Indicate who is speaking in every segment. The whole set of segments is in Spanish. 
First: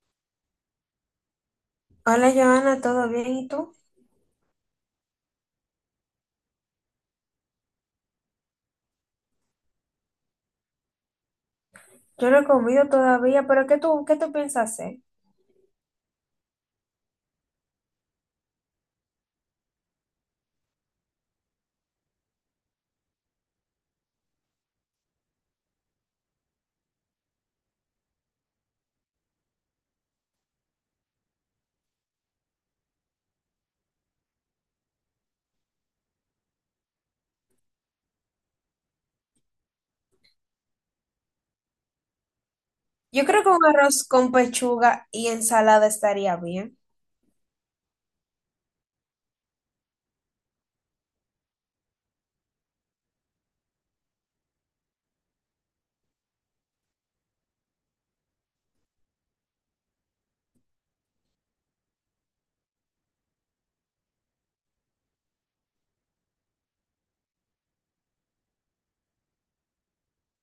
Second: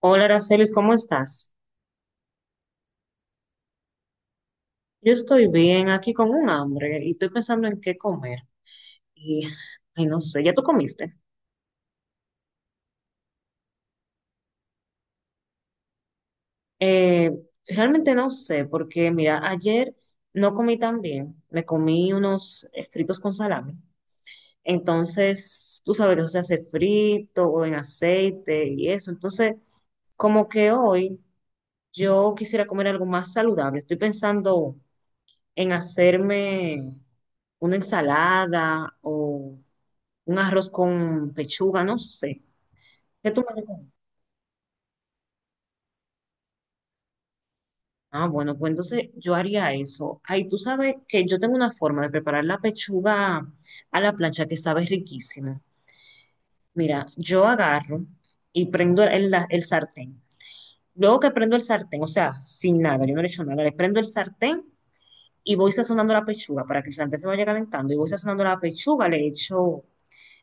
Speaker 1: Hola, Aracelis, ¿cómo estás?
Speaker 2: Hola, Joana, ¿todo bien? ¿Y tú?
Speaker 1: Yo estoy bien, aquí con un hambre y estoy pensando en qué comer. Y, Ay, no sé, ¿ya tú comiste?
Speaker 2: Yo no he comido todavía, pero ¿qué tú piensas hacer?
Speaker 1: Eh, Realmente no sé, porque mira, ayer no comí tan bien. Me comí unos fritos con salami. Entonces, tú sabes que eso se hace frito o en aceite y eso. Entonces, como que hoy yo quisiera comer algo más saludable. Estoy pensando en hacerme una ensalada o un arroz con pechuga, no sé.
Speaker 2: Yo
Speaker 1: ¿Qué tú
Speaker 2: creo que
Speaker 1: me
Speaker 2: un
Speaker 1: recomiendas?
Speaker 2: arroz con pechuga y ensalada estaría bien.
Speaker 1: Ah, bueno, pues entonces yo haría eso. Ay, tú sabes que yo tengo una forma de preparar la pechuga a la plancha que sabe riquísima. Mira, yo agarro y prendo el sartén. Luego que prendo el sartén, o sea, sin nada, yo no le echo nada, le prendo el sartén y voy sazonando la pechuga para que el sartén se vaya calentando. Y voy sazonando la pechuga, le echo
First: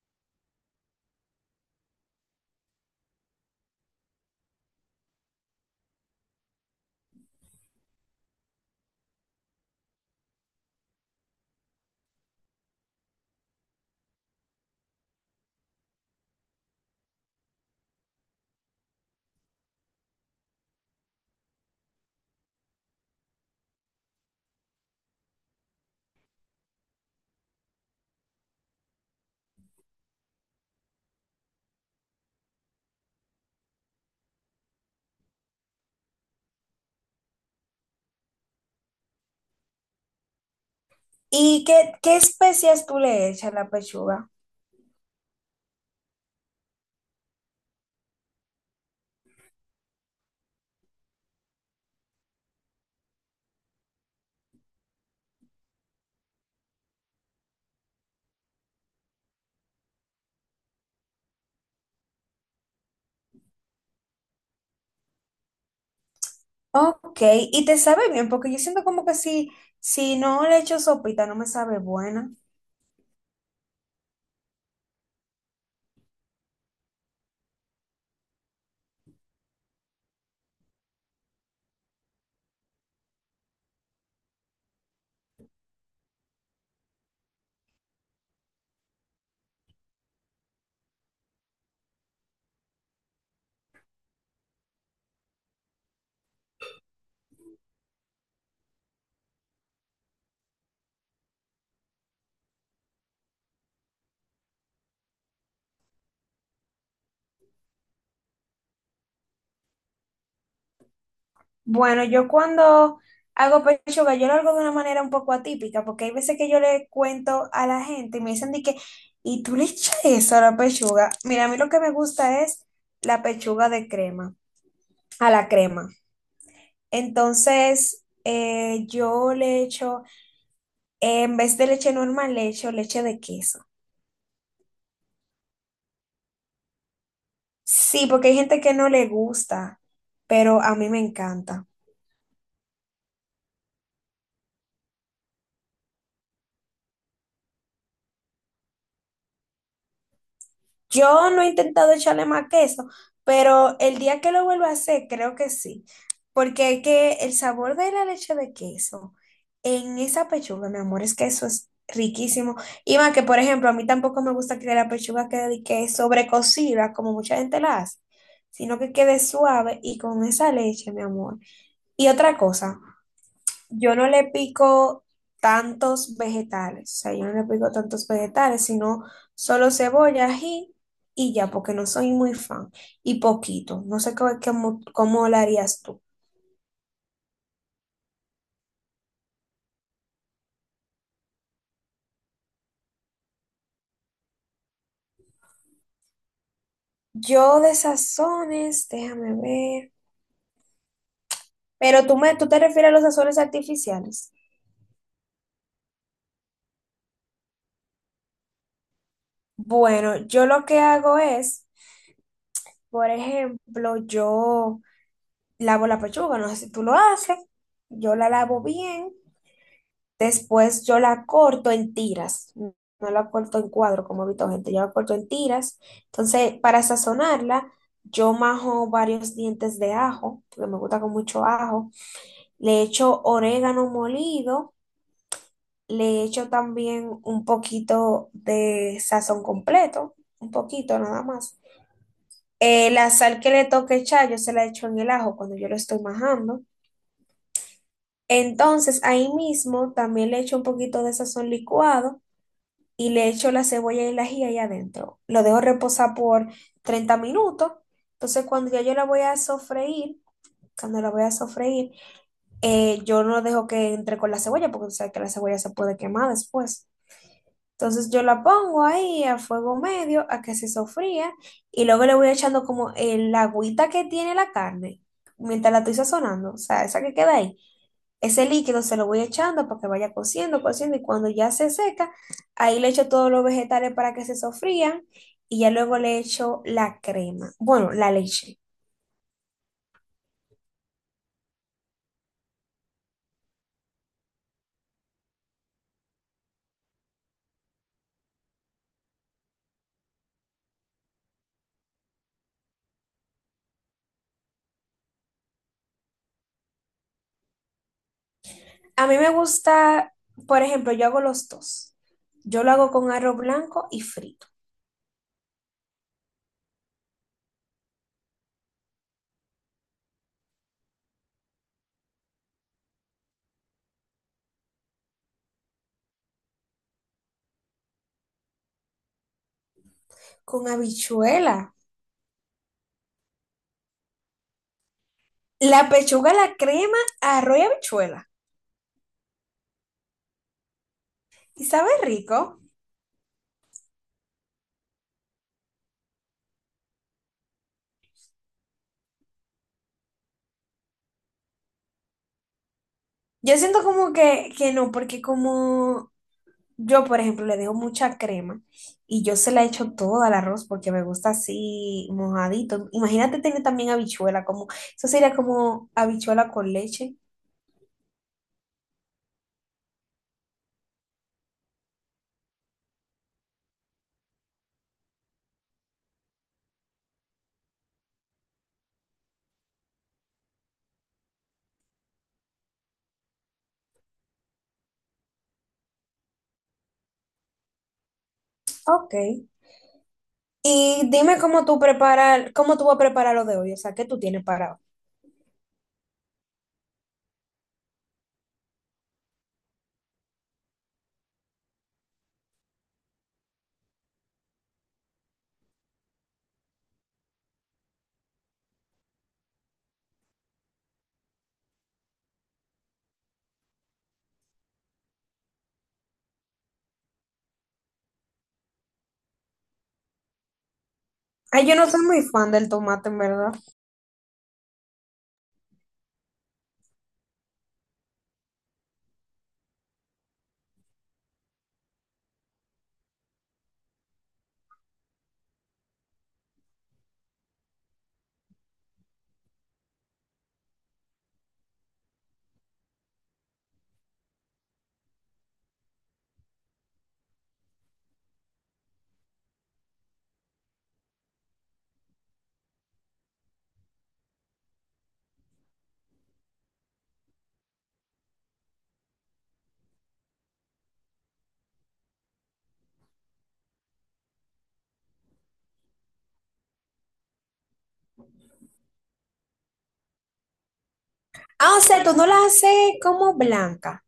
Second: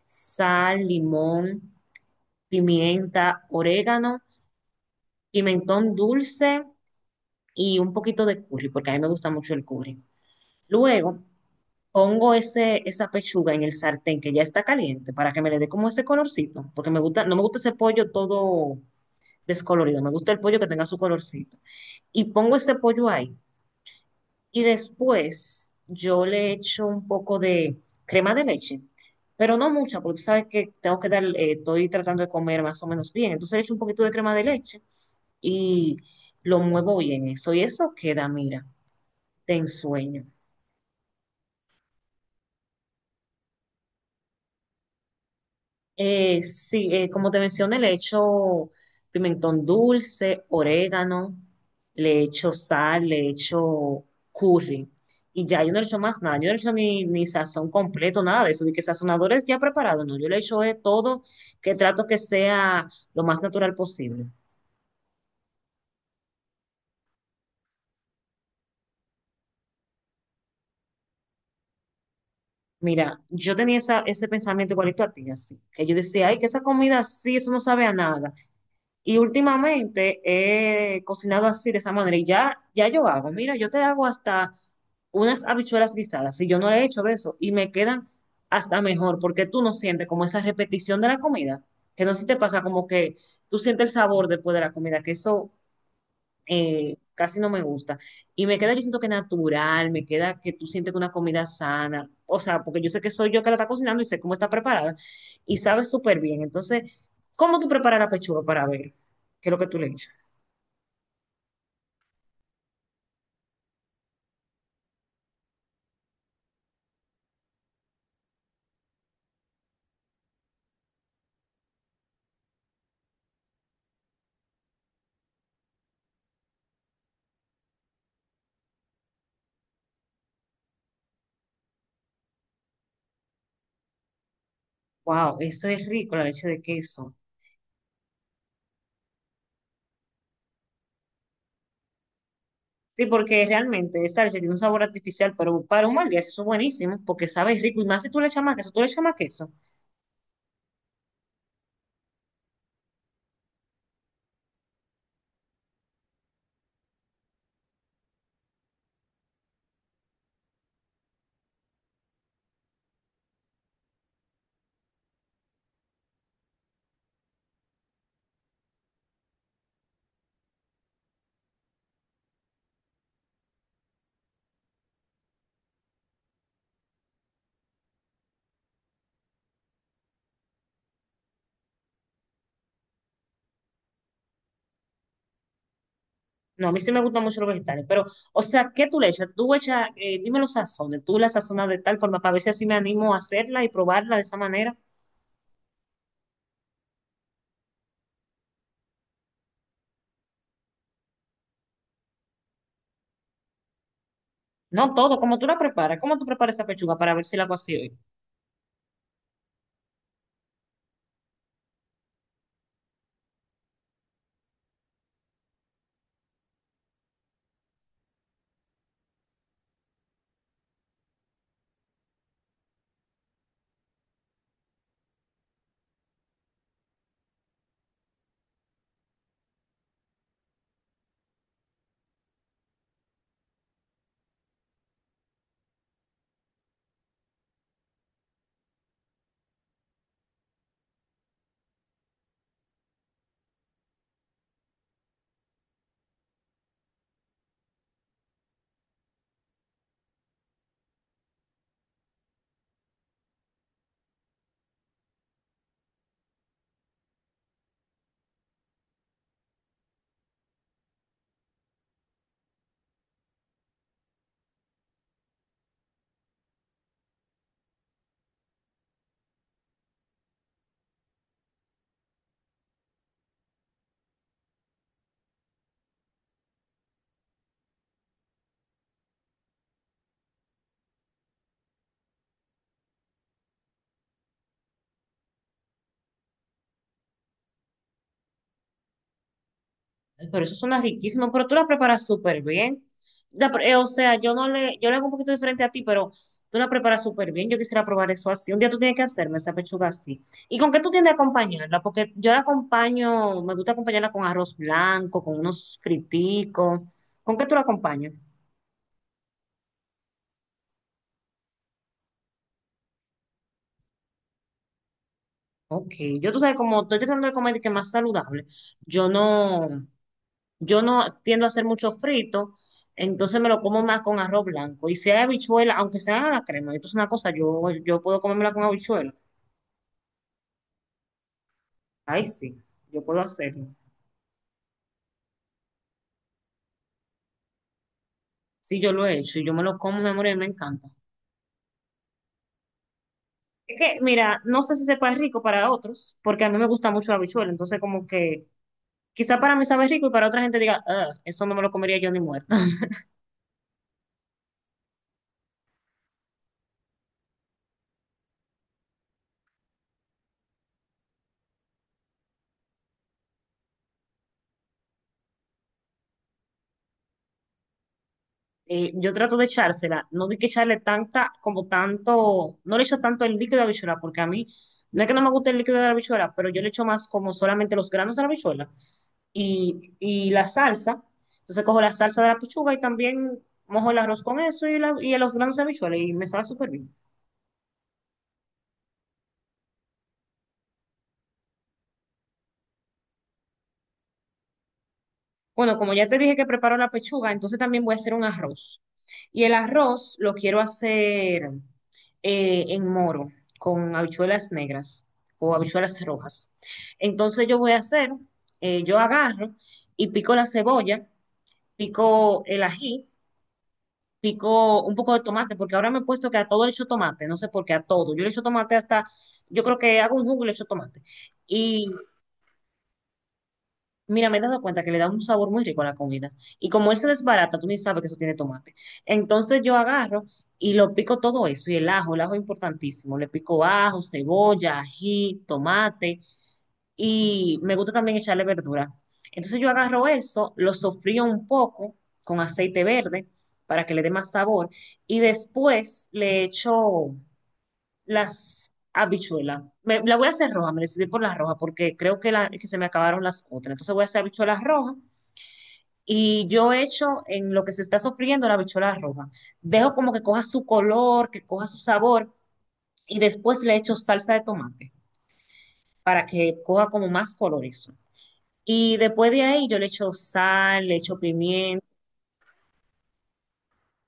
Speaker 1: sal, limón, pimienta, orégano, pimentón dulce y un poquito de curry, porque a mí me gusta mucho el curry. Luego pongo esa pechuga en el sartén que ya está caliente para que me le dé como ese colorcito, porque me gusta, no me gusta ese pollo todo descolorido, me gusta el pollo que tenga su colorcito. Y pongo ese pollo ahí y después yo le echo un poco de crema de leche. Pero no mucha, porque tú sabes que estoy tratando de comer más o menos bien. Entonces le echo un poquito de crema de leche y lo muevo bien eso. Y eso queda, mira, de ensueño.
Speaker 2: ¿Y qué especias tú le echas a la pechuga?
Speaker 1: Sí, como te mencioné, le echo pimentón dulce, orégano, le echo sal, le echo curry. Y ya yo no le echo más nada, yo no le echo ni sazón completo, nada de eso, de que sazonadores ya preparados, no, yo le echo de todo que trato que sea lo más natural posible.
Speaker 2: Ok, y te sabe bien, porque yo siento como que si no le echo sopita no me sabe buena.
Speaker 1: Mira, yo tenía ese pensamiento igualito a ti, así, que yo decía, ay, que esa comida sí, eso no sabe a nada. Y últimamente he cocinado así de esa manera y ya yo hago, mira, yo te hago hasta unas habichuelas guisadas, si yo no le he hecho de eso, y me quedan hasta mejor, porque tú no sientes como esa repetición de la comida, que no sé si te pasa como que tú sientes el sabor después de la comida, que eso casi no me gusta. Y me queda, yo siento que natural, me queda que tú sientes que una comida sana, o sea, porque yo sé que soy yo que la está cocinando y sé cómo está preparada y sabe súper bien. Entonces, ¿cómo tú preparas la pechuga para ver qué es lo que tú le echas?
Speaker 2: Bueno, yo cuando hago pechuga yo lo hago de una manera un poco atípica, porque hay veces que yo le cuento a la gente y me dicen de que, ¿y tú le echas eso a la pechuga? Mira, a mí lo que me gusta es la pechuga de crema, a la crema. Entonces, yo le echo, en vez de leche normal, le echo leche de queso.
Speaker 1: Wow, eso es rico, la leche de queso.
Speaker 2: Sí, porque hay gente que no le gusta, pero a mí me encanta.
Speaker 1: Sí, porque realmente esa leche tiene un sabor artificial, pero para un mal día eso es buenísimo, porque sabe rico y más si tú le echas más queso, tú le echas más queso.
Speaker 2: Yo no he intentado echarle más queso, pero el día que lo vuelva a hacer, creo que sí. Porque es que el sabor de la leche de queso en esa pechuga, mi amor, es que eso es riquísimo. Y más que, por ejemplo, a mí tampoco me gusta que la pechuga quede que sobrecocida, como mucha gente la hace, sino que quede suave y con esa leche, mi amor. Y otra cosa, yo no le pico tantos vegetales, o sea, yo no le pico tantos vegetales, sino solo cebolla, ají y ya, porque no soy muy fan. Y poquito, no sé cómo lo harías tú.
Speaker 1: No, a mí sí me gustan mucho los vegetales, pero, o sea, ¿qué tú le echas? Tú echas, dime los sazones, tú la sazonas de tal forma para ver si así me animo a hacerla y probarla de esa manera.
Speaker 2: Yo de sazones, déjame ver. Pero tú te refieres a los sazones artificiales.
Speaker 1: No todo, como tú la preparas, cómo tú preparas esa pechuga para ver si la hago así hoy.
Speaker 2: Bueno, yo lo que hago es, por ejemplo, yo lavo la pechuga, no sé si tú lo haces, yo la lavo bien. Después yo la corto en tiras, no la corto en cuadro como he visto gente, yo la corto en tiras. Entonces, para sazonarla, yo majo varios dientes de ajo, porque me gusta con mucho ajo. Le echo orégano molido, le echo también un poquito de sazón completo, un poquito nada más. La sal que le toque echar, yo se la echo en el ajo cuando yo lo estoy majando. Entonces, ahí mismo también le echo un poquito de sazón licuado y le echo la cebolla y el ají ahí adentro. Lo dejo reposar por 30 minutos. Entonces, cuando ya yo la voy a sofreír, cuando la voy a sofreír, yo no dejo que entre con la cebolla, porque tú sabes que la cebolla se puede quemar después. Entonces yo la pongo ahí a fuego medio a que se sofría y luego le voy echando como el agüita que tiene la carne mientras la estoy sazonando, o sea, esa que queda ahí. Ese líquido se lo voy echando para que vaya cociendo, cociendo y cuando ya se seca, ahí le echo todos los vegetales para que se sofrían y ya luego le echo la crema, bueno, la leche.
Speaker 1: Ay, pero eso suena riquísimo, pero tú la preparas súper bien. O sea, yo no le, yo le hago un poquito diferente a ti, pero tú la preparas súper bien. Yo quisiera probar eso así. Un día tú tienes que hacerme esa pechuga así. ¿Y con qué tú tiendes a acompañarla? Porque yo la acompaño, me gusta acompañarla con arroz blanco, con unos friticos. ¿Con qué tú la acompañas?
Speaker 2: A mí me gusta, por ejemplo, yo hago los dos. Yo lo hago con arroz blanco y frito,
Speaker 1: Ok, yo tú sabes, como estoy tratando de comer de que más saludable, yo no. Yo no tiendo a hacer mucho frito, entonces me lo como más con arroz blanco. Y si hay habichuela, aunque sea a la crema, esto es una cosa, yo puedo comérmela con habichuela.
Speaker 2: con habichuela.
Speaker 1: Ay, sí, yo puedo hacerlo.
Speaker 2: La pechuga, la crema, arroz y habichuela.
Speaker 1: Sí, yo lo he hecho y yo me lo como, mi amor, y me encanta.
Speaker 2: Y sabe rico.
Speaker 1: Es que, mira, no sé si sepa rico para otros, porque a mí me gusta mucho la habichuela, entonces como que quizá para mí sabe rico y para otra gente diga: "Ah, eso no me lo comería yo ni muerta".
Speaker 2: Yo siento como que no, porque como yo, por ejemplo, le dejo mucha crema y yo se la echo todo al arroz porque me gusta así mojadito. Imagínate tener también habichuela, como, eso sería como habichuela con leche.
Speaker 1: Yo trato de echársela, no di que echarle tanta, como tanto, no le echo tanto el líquido de habichuela, porque a mí, no es que no me guste el líquido de la habichuela, pero yo le echo más como solamente los granos de la habichuela y la salsa. Entonces cojo la salsa de la pichuga y también mojo el arroz con eso y los granos de habichuela y me sabe súper bien.
Speaker 2: Ok. Y dime cómo tú preparas, cómo tú vas a preparar lo de hoy, o sea, ¿qué tú tienes para hoy?
Speaker 1: Bueno, como ya te dije que preparo la pechuga, entonces también voy a hacer un arroz. Y el arroz lo quiero hacer en moro, con habichuelas negras o habichuelas rojas. Entonces yo voy a hacer, yo agarro y pico la cebolla, pico el ají, pico un poco de tomate, porque ahora me he puesto que a todo le echo tomate, no sé por qué, a todo. Yo le echo tomate hasta, yo creo que hago un jugo y le echo tomate.
Speaker 2: Ay, yo no soy muy fan del tomate, en verdad.
Speaker 1: Mira, me he dado cuenta que le da un sabor muy rico a la comida. Y como él se desbarata, tú ni sabes que eso tiene tomate. Entonces yo agarro y lo pico todo eso. Y el ajo es importantísimo. Le pico ajo, cebolla, ají, tomate. Y me gusta también echarle verdura. Entonces yo agarro eso, lo sofrío un poco con aceite verde para que le dé más sabor. Y después le echo las habichuelas. La voy a hacer roja, me decidí por las rojas porque creo que, que se me acabaron las otras. Entonces voy a hacer habichuelas rojas y yo echo en lo que se está sofriendo la bichola roja. Dejo como que coja su color, que coja su sabor y después le echo salsa de tomate para que coja como más color eso. Y después de ahí yo le echo sal, le echo
Speaker 2: Ah, o
Speaker 1: pimienta.
Speaker 2: sea, tú no la haces como blanca,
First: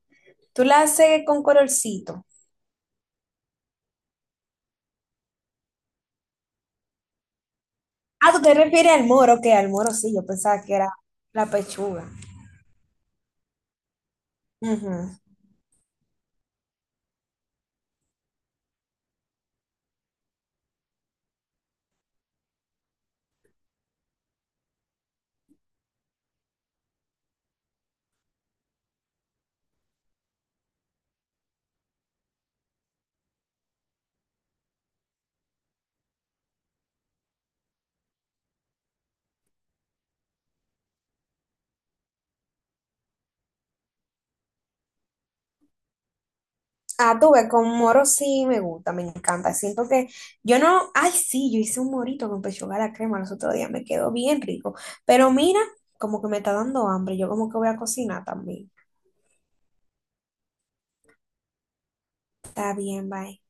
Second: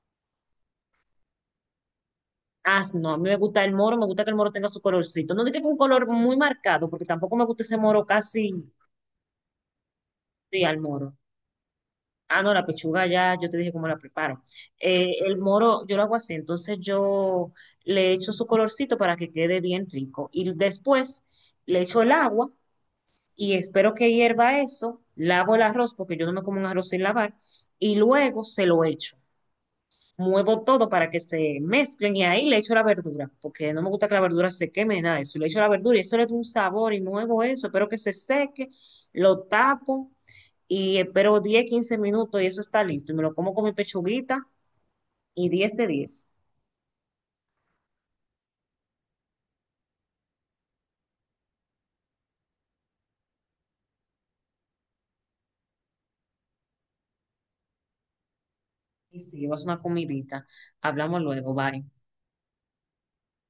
Speaker 2: tú la haces con colorcito.
Speaker 1: Ah, no, a mí me gusta el moro, me gusta que el moro tenga su colorcito. No digo que un color muy marcado, porque tampoco me gusta ese moro
Speaker 2: Ah, tú
Speaker 1: casi,
Speaker 2: te refieres al moro, que al moro sí, yo pensaba
Speaker 1: sí,
Speaker 2: que
Speaker 1: al
Speaker 2: era
Speaker 1: moro.
Speaker 2: la pechuga.
Speaker 1: Ah, no, la pechuga ya, yo te dije cómo la preparo.
Speaker 2: Ujú.
Speaker 1: El moro yo lo hago así, entonces yo le echo su colorcito para que quede bien rico. Y después le echo el agua y espero que hierva eso, lavo el arroz porque yo no me como un arroz sin lavar y luego se lo echo. Muevo todo para que se mezclen y ahí le echo la verdura, porque no me gusta que la verdura se queme, nada de eso. Le echo la verdura y eso le da un sabor y muevo eso, espero que se seque, lo tapo y espero 10 15 minutos y eso está listo. Y me lo como con mi pechuguita y 10 de 10.
Speaker 2: Ah, tú ves, con moro sí me gusta, me encanta. Siento que yo no, ay, sí, yo hice un morito con pechuga a la crema los otros días, me quedó bien rico. Pero mira, como que me está dando hambre, yo como que voy a cocinar también.
Speaker 1: Y sí, vas una comidita. Hablamos luego, bye.
Speaker 2: Está bien, bye.